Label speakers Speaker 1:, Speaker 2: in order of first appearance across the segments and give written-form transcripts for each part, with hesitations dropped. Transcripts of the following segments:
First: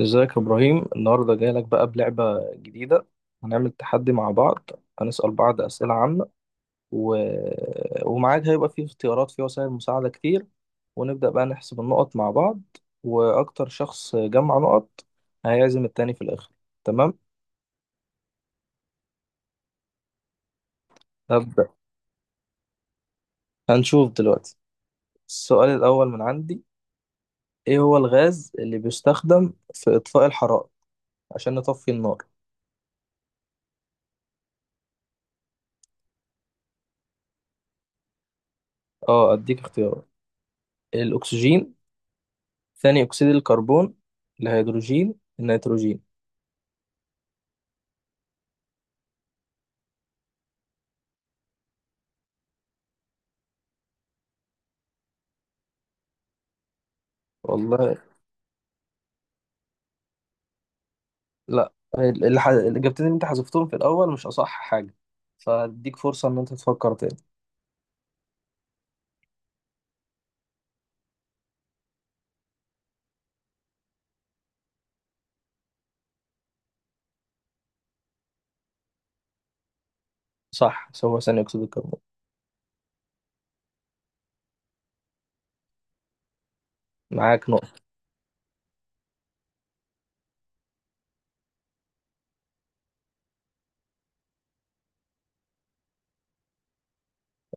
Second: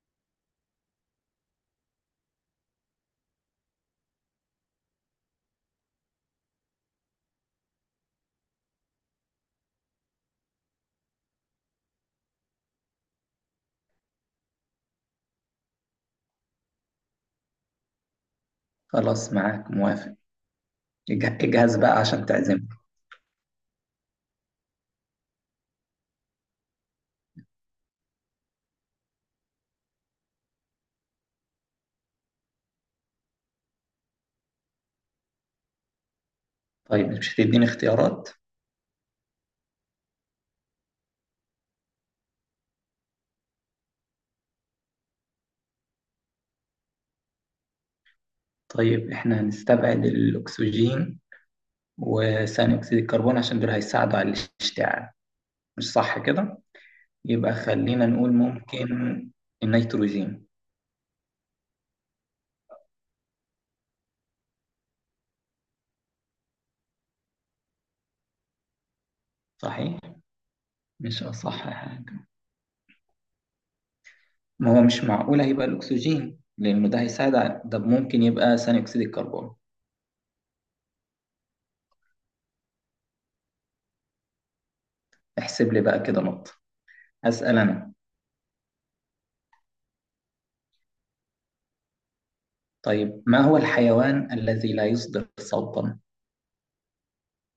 Speaker 1: ازيك يا ابراهيم، النهارده جاي لك بقى بلعبه جديده. هنعمل تحدي مع بعض. هنسال بعض اسئله عامه و... ومعاك هيبقى فيه اختيارات، فيه وسائل مساعده كتير. ونبدا بقى نحسب النقط مع بعض، واكتر شخص جمع نقط هيعزم التاني في الاخر. تمام.
Speaker 2: خلاص، معاك موافق.
Speaker 1: هبدا.
Speaker 2: اجهز بقى عشان تعزمنا.
Speaker 1: هنشوف دلوقتي. السؤال الاول من عندي: ايه هو الغاز اللي بيستخدم في اطفاء الحرائق عشان نطفي النار؟
Speaker 2: طيب، مش هتديني اختيارات؟
Speaker 1: اه، اديك اختيارات: الاكسجين، ثاني أكسيد الكربون، الهيدروجين، النيتروجين.
Speaker 2: طيب احنا هنستبعد الأكسجين وثاني أكسيد الكربون عشان دول هيساعدوا على الاشتعال، مش صح كده؟ يبقى
Speaker 1: والله
Speaker 2: خلينا نقول ممكن النيتروجين.
Speaker 1: لا. الإجابتين اللي أنت حذفتهم في الأول مش أصح حاجة، فأديك فرصة إن أنت تفكر تاني.
Speaker 2: صحيح، مش أصح حاجة. ما هو مش معقول هيبقى الأكسجين لأنه ده هيساعد على ده، ممكن يبقى ثاني أكسيد الكربون.
Speaker 1: صح، هو ثاني أكسيد الكربون.
Speaker 2: احسب لي بقى كده نقطة.
Speaker 1: معاك
Speaker 2: أسأل
Speaker 1: نقطة.
Speaker 2: أنا. طيب، ما هو الحيوان الذي لا يصدر صوتا؟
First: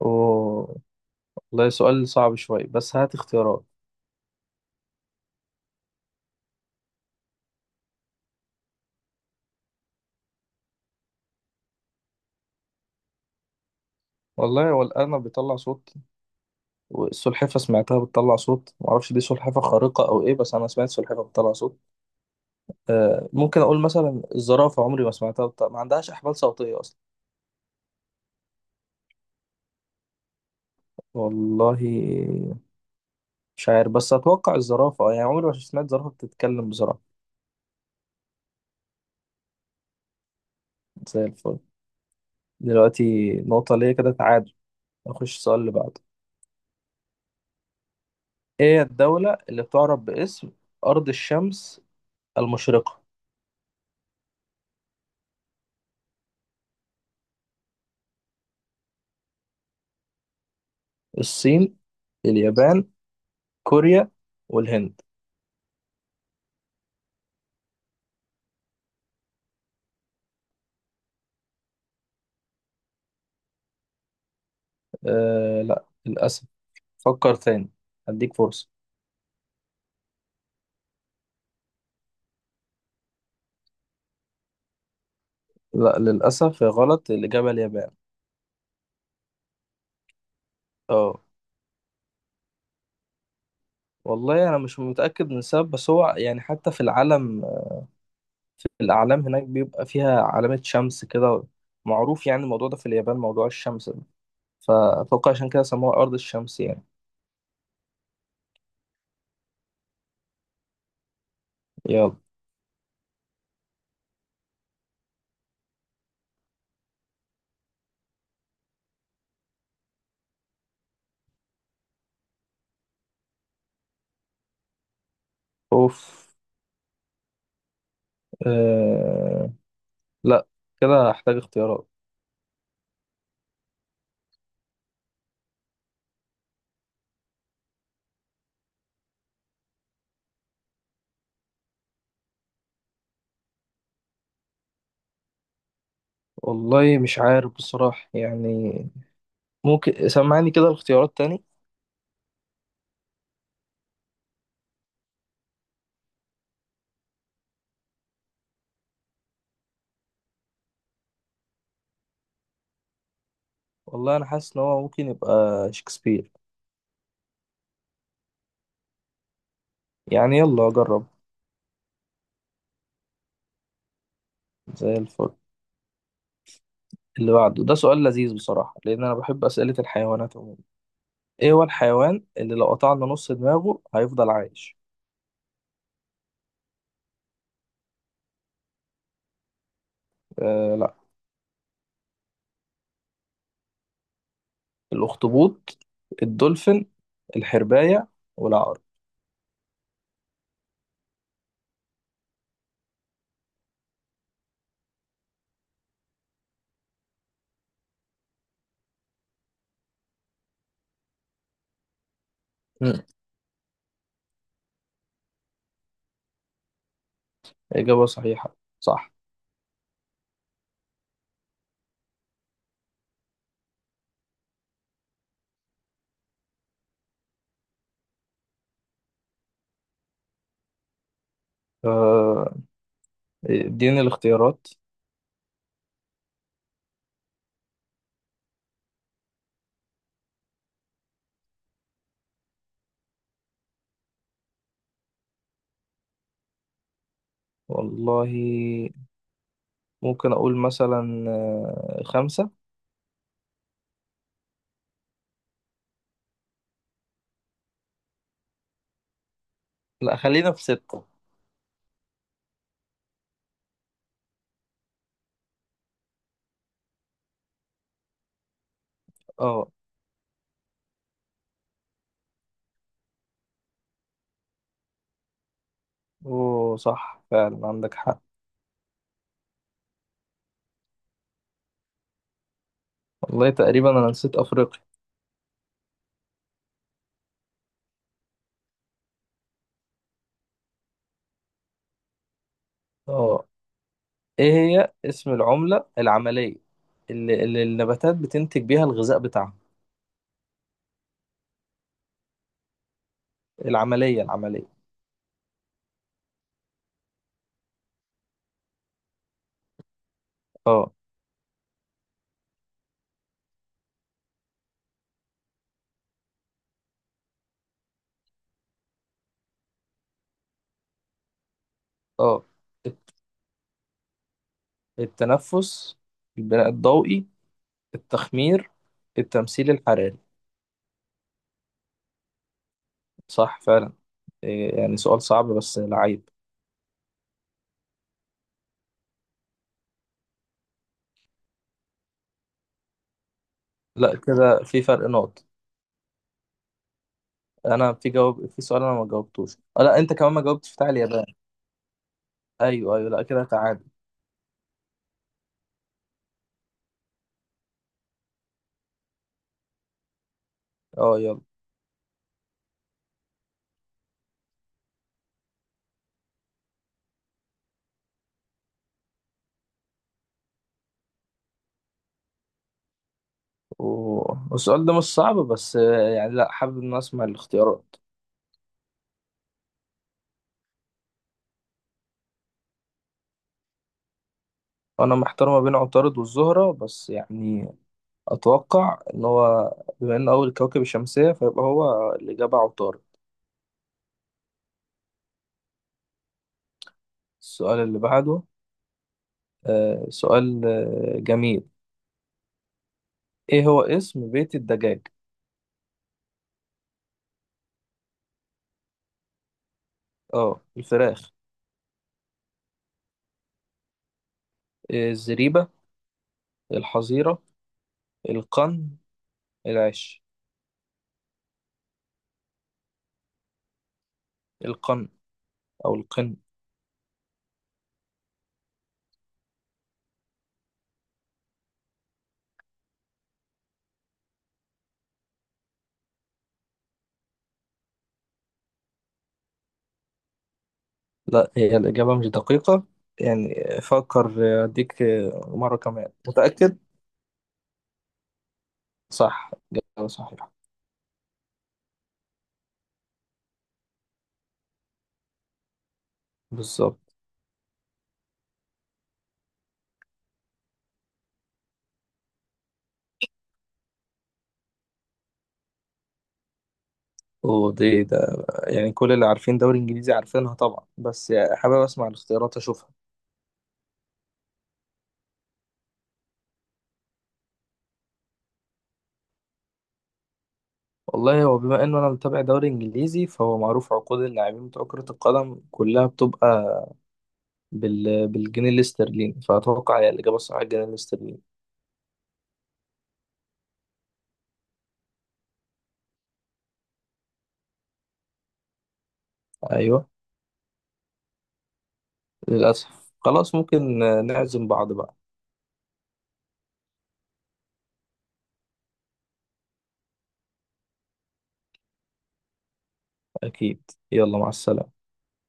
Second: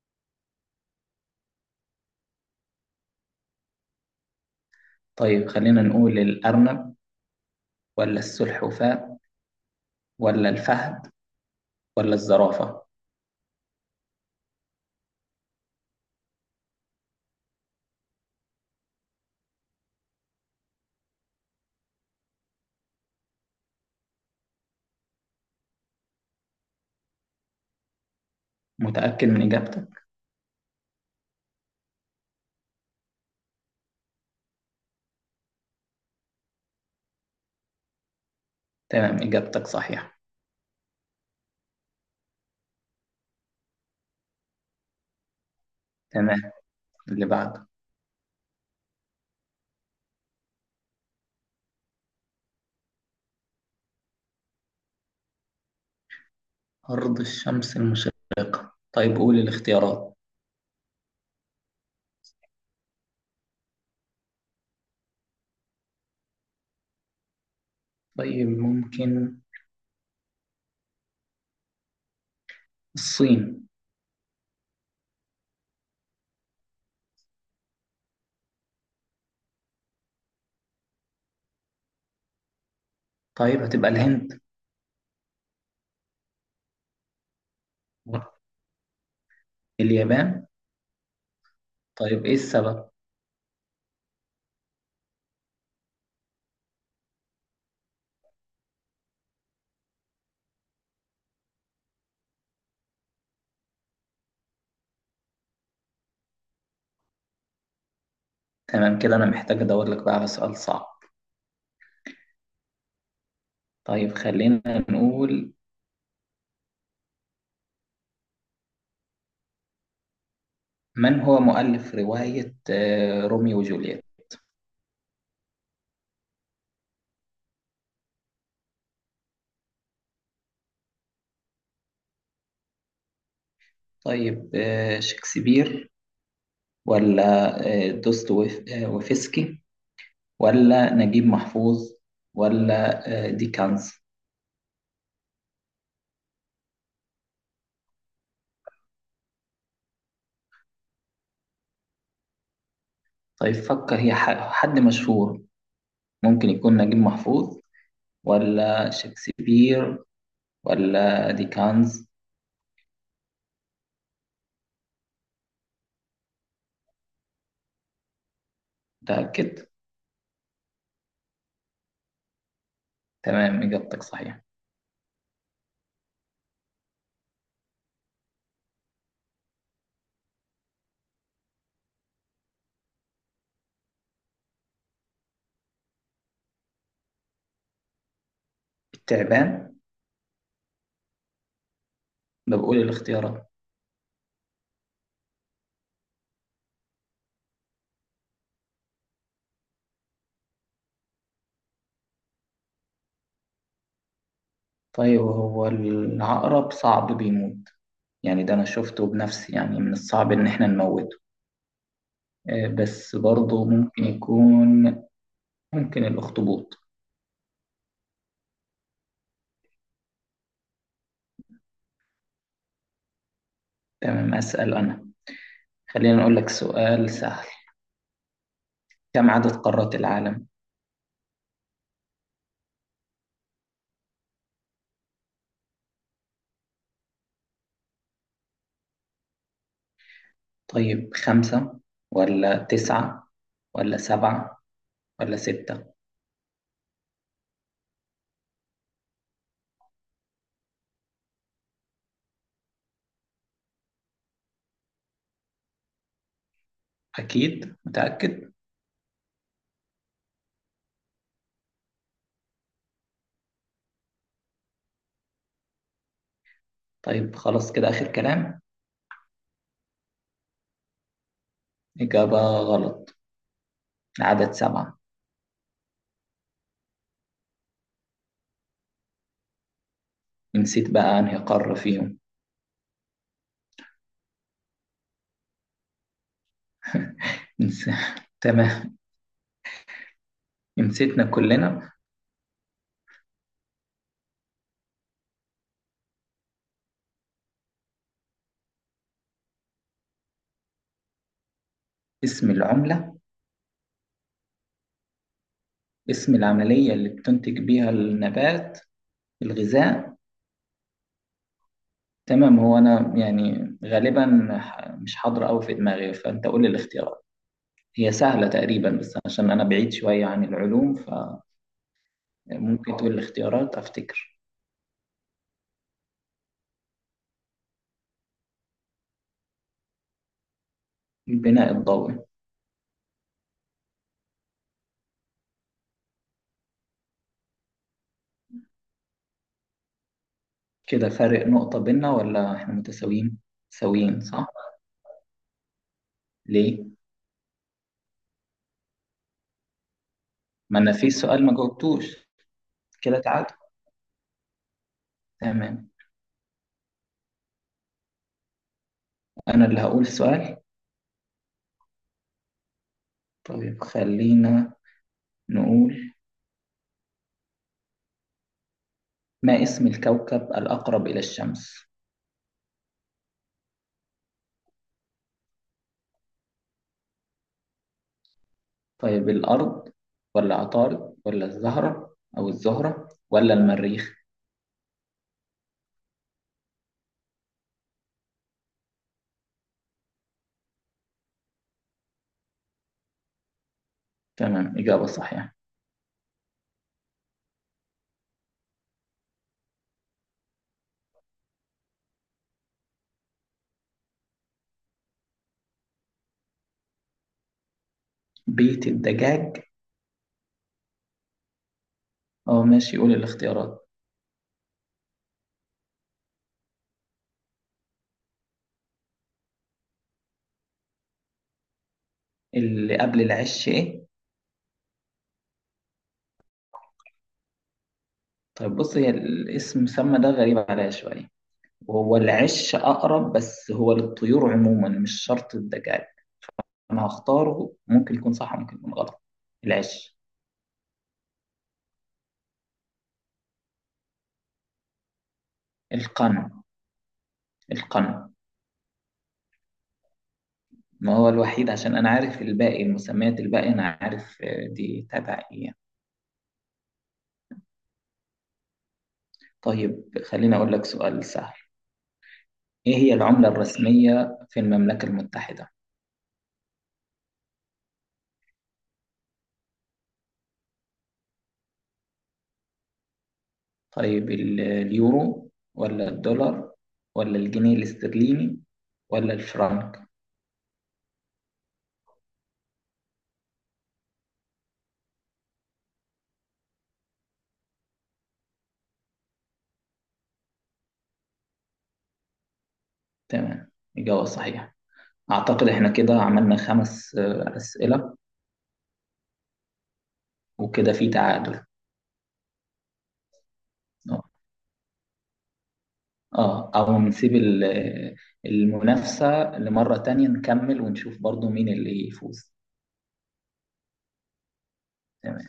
Speaker 1: أوه. والله سؤال صعب شوية، بس هات اختيارات.
Speaker 2: طيب خلينا نقول الأرنب، ولا السلحفاة، ولا الفهد، ولا الزرافة.
Speaker 1: والله، هو الأرنب بيطلع صوت، والسلحفة سمعتها بتطلع صوت، معرفش دي سلحفة خارقة أو إيه، بس أنا سمعت سلحفة بتطلع صوت. آه، ممكن أقول مثلا الزرافة، عمري ما سمعتها بتطلع. ما عندهاش أحبال صوتية أصلا.
Speaker 2: متأكد من إجابتك؟
Speaker 1: والله مش عارف، بس اتوقع الزرافه، اه يعني عمري ما سمعت زرافه بتتكلم بسرعه.
Speaker 2: تمام، إجابتك صحيحة.
Speaker 1: زي الفل. دلوقتي نقطه ليا، كده تعادل. نخش السؤال اللي بعده.
Speaker 2: تمام، اللي بعده.
Speaker 1: ايه الدوله اللي بتعرف باسم ارض الشمس المشرقه؟
Speaker 2: أرض الشمس المشرقة، طيب قول الاختيارات.
Speaker 1: الصين، اليابان، كوريا، والهند.
Speaker 2: طيب ممكن الصين.
Speaker 1: آه لا، للاسف. فكر تاني، هديك فرصه.
Speaker 2: طيب هتبقى الهند.
Speaker 1: لا للاسف، يا غلط. الاجابه اليابان.
Speaker 2: اليابان.
Speaker 1: اه.
Speaker 2: طيب إيه السبب؟
Speaker 1: والله انا مش متاكد من السبب، بس هو يعني حتى في العالم، الأعلام هناك بيبقى فيها علامة شمس كده، معروف يعني الموضوع ده في اليابان، موضوع الشمس ده، فأتوقع عشان كده سموها أرض الشمس يعني.
Speaker 2: تمام كده، أنا محتاج أدور لك بقى على سؤال صعب.
Speaker 1: يلا.
Speaker 2: طيب خلينا نقول، من هو مؤلف رواية روميو وجولييت؟
Speaker 1: أوف. آه... لا، كده هحتاج اختيارات.
Speaker 2: طيب، شكسبير، ولا دوستويفسكي، ولا نجيب محفوظ، ولا ديكنز.
Speaker 1: والله مش عارف بصراحة يعني. ممكن سمعني كده الاختيارات تاني.
Speaker 2: طيب فكر، هي حد مشهور، ممكن يكون نجيب محفوظ، ولا شكسبير، ولا ديكنز.
Speaker 1: والله أنا حاسس إن هو ممكن يبقى شكسبير.
Speaker 2: متأكد؟
Speaker 1: يعني يلا أجرب.
Speaker 2: تمام، إجابتك صحيحة.
Speaker 1: زي الفل. اللي بعده ده سؤال لذيذ بصراحة، لأن أنا بحب أسئلة الحيوانات عموما. إيه هو الحيوان اللي لو قطعنا نص دماغه هيفضل عايش؟
Speaker 2: التعبان.
Speaker 1: لا،
Speaker 2: ده بقول الاختيارات.
Speaker 1: الأخطبوط، الدولفين، الحرباية، والعقرب.
Speaker 2: طيب هو العقرب صعب بيموت، يعني ده أنا شفته بنفسي، يعني من الصعب إن إحنا نموته.
Speaker 1: مم.
Speaker 2: بس برضه ممكن يكون. ممكن الأخطبوط.
Speaker 1: إجابة صحيحة، صح.
Speaker 2: تمام، أسأل أنا. خلينا نقول لك سؤال سهل. كم عدد قارات العالم؟
Speaker 1: آه، اديني الاختيارات.
Speaker 2: طيب 5، ولا 9، ولا 7، ولا 6.
Speaker 1: والله ممكن أقول مثلا خمسة.
Speaker 2: أكيد متأكد؟
Speaker 1: لا، خلينا في ستة.
Speaker 2: طيب خلاص كده آخر كلام.
Speaker 1: اه.
Speaker 2: إجابة غلط، العدد 7.
Speaker 1: اوه صح، فعلا عندك حق.
Speaker 2: نسيت بقى أنهي قارة فيهم.
Speaker 1: والله تقريبا أنا نسيت أفريقيا.
Speaker 2: نس... تمام، نسيتنا كلنا.
Speaker 1: اه. ايه هي اسم العملة العملية اللي النباتات بتنتج بيها الغذاء بتاعها.
Speaker 2: اسم العملة.
Speaker 1: العملية العملية.
Speaker 2: اسم العملية اللي بتنتج بيها النبات الغذاء.
Speaker 1: اه.
Speaker 2: تمام، هو أنا يعني غالبا مش حاضرة أوي في دماغي، فأنت قول لي الاختيار. هي سهلة تقريبا، بس عشان أنا بعيد شوية عن العلوم،
Speaker 1: اه.
Speaker 2: فممكن تقول
Speaker 1: الت-
Speaker 2: الاختيارات أفتكر.
Speaker 1: التنفس، البناء الضوئي، التخمير، التمثيل الحراري.
Speaker 2: البناء الضوئي.
Speaker 1: صح فعلا. يعني سؤال صعب بس لعيب.
Speaker 2: كده فارق نقطة بينا ولا إحنا متساويين؟
Speaker 1: لا،
Speaker 2: ساويين صح؟
Speaker 1: كده في فرق نقط.
Speaker 2: ليه؟
Speaker 1: انا في جواب، في سؤال انا ما جاوبتوش. لا، انت كمان ما جاوبتش
Speaker 2: ما
Speaker 1: بتاع
Speaker 2: أنا في
Speaker 1: اليابان.
Speaker 2: سؤال ما جاوبتوش.
Speaker 1: ايوه ايوه،
Speaker 2: كده
Speaker 1: لا كده
Speaker 2: تعادل.
Speaker 1: تعادل.
Speaker 2: تمام، أنا اللي هقول السؤال.
Speaker 1: اه يلا.
Speaker 2: طيب خلينا نقول، ما اسم الكوكب الأقرب إلى الشمس؟
Speaker 1: والسؤال ده مش صعب، بس يعني لا، حابب ان أنا اسمع الاختيارات.
Speaker 2: طيب الأرض، ولا عطارد، ولا الزهرة، أو الزهرة ولا المريخ؟
Speaker 1: انا محتار ما بين عطارد والزهرة، بس يعني اتوقع ان هو، بما انه اول كوكب الشمسية، فيبقى هو الاجابة عطارد.
Speaker 2: تمام، إجابة صحيحة.
Speaker 1: السؤال اللي بعده. سؤال جميل. ايه هو اسم بيت الدجاج؟
Speaker 2: بيت الدجاج.
Speaker 1: اه الفراخ.
Speaker 2: اه ماشي، قول الاختيارات.
Speaker 1: إيه، الزريبة، الحظيرة، القن، العش.
Speaker 2: اللي قبل العش ايه؟
Speaker 1: القن، او القن.
Speaker 2: طيب بص، هي الاسم سمى ده غريب عليا شويه، وهو العش اقرب بس هو للطيور عموما مش شرط الدجاج. انا هختاره، ممكن يكون صح ممكن يكون غلط. العش.
Speaker 1: لا، هي الإجابة مش دقيقة يعني. فكر، اديك مرة كمان.
Speaker 2: القنا.
Speaker 1: متأكد؟
Speaker 2: القنا.
Speaker 1: صح، إجابة صحيحة.
Speaker 2: ما هو الوحيد عشان انا عارف الباقي، المسميات الباقي انا عارف دي تبع ايه يعني.
Speaker 1: بالظبط.
Speaker 2: طيب خليني اقول لك سؤال سهل. ايه هي العمله الرسميه في المملكه المتحده؟
Speaker 1: ودي ده يعني كل اللي عارفين دوري انجليزي عارفينها طبعا، بس يعني حابب اسمع الاختيارات اشوفها.
Speaker 2: طيب اليورو، ولا الدولار، ولا الجنيه الاسترليني، ولا الفرنك.
Speaker 1: والله، هو بما انه انا متابع دوري انجليزي، فهو معروف عقود اللاعبين بتوع كرة القدم كلها بتبقى بالجنيه الاسترليني، فأتوقع هي الإجابة الصحيحة الجنيه الاسترليني.
Speaker 2: تمام، إجابة صحيحة. أعتقد إحنا كده عملنا خمس أسئلة.
Speaker 1: أيوه.
Speaker 2: وكده في تعادل.
Speaker 1: للأسف، خلاص ممكن
Speaker 2: آه.
Speaker 1: نعزم بعض بقى.
Speaker 2: أو نسيب المنافسة لمرة تانية، نكمل ونشوف برضو مين اللي يفوز.
Speaker 1: أكيد. يلا مع السلامة.
Speaker 2: تمام.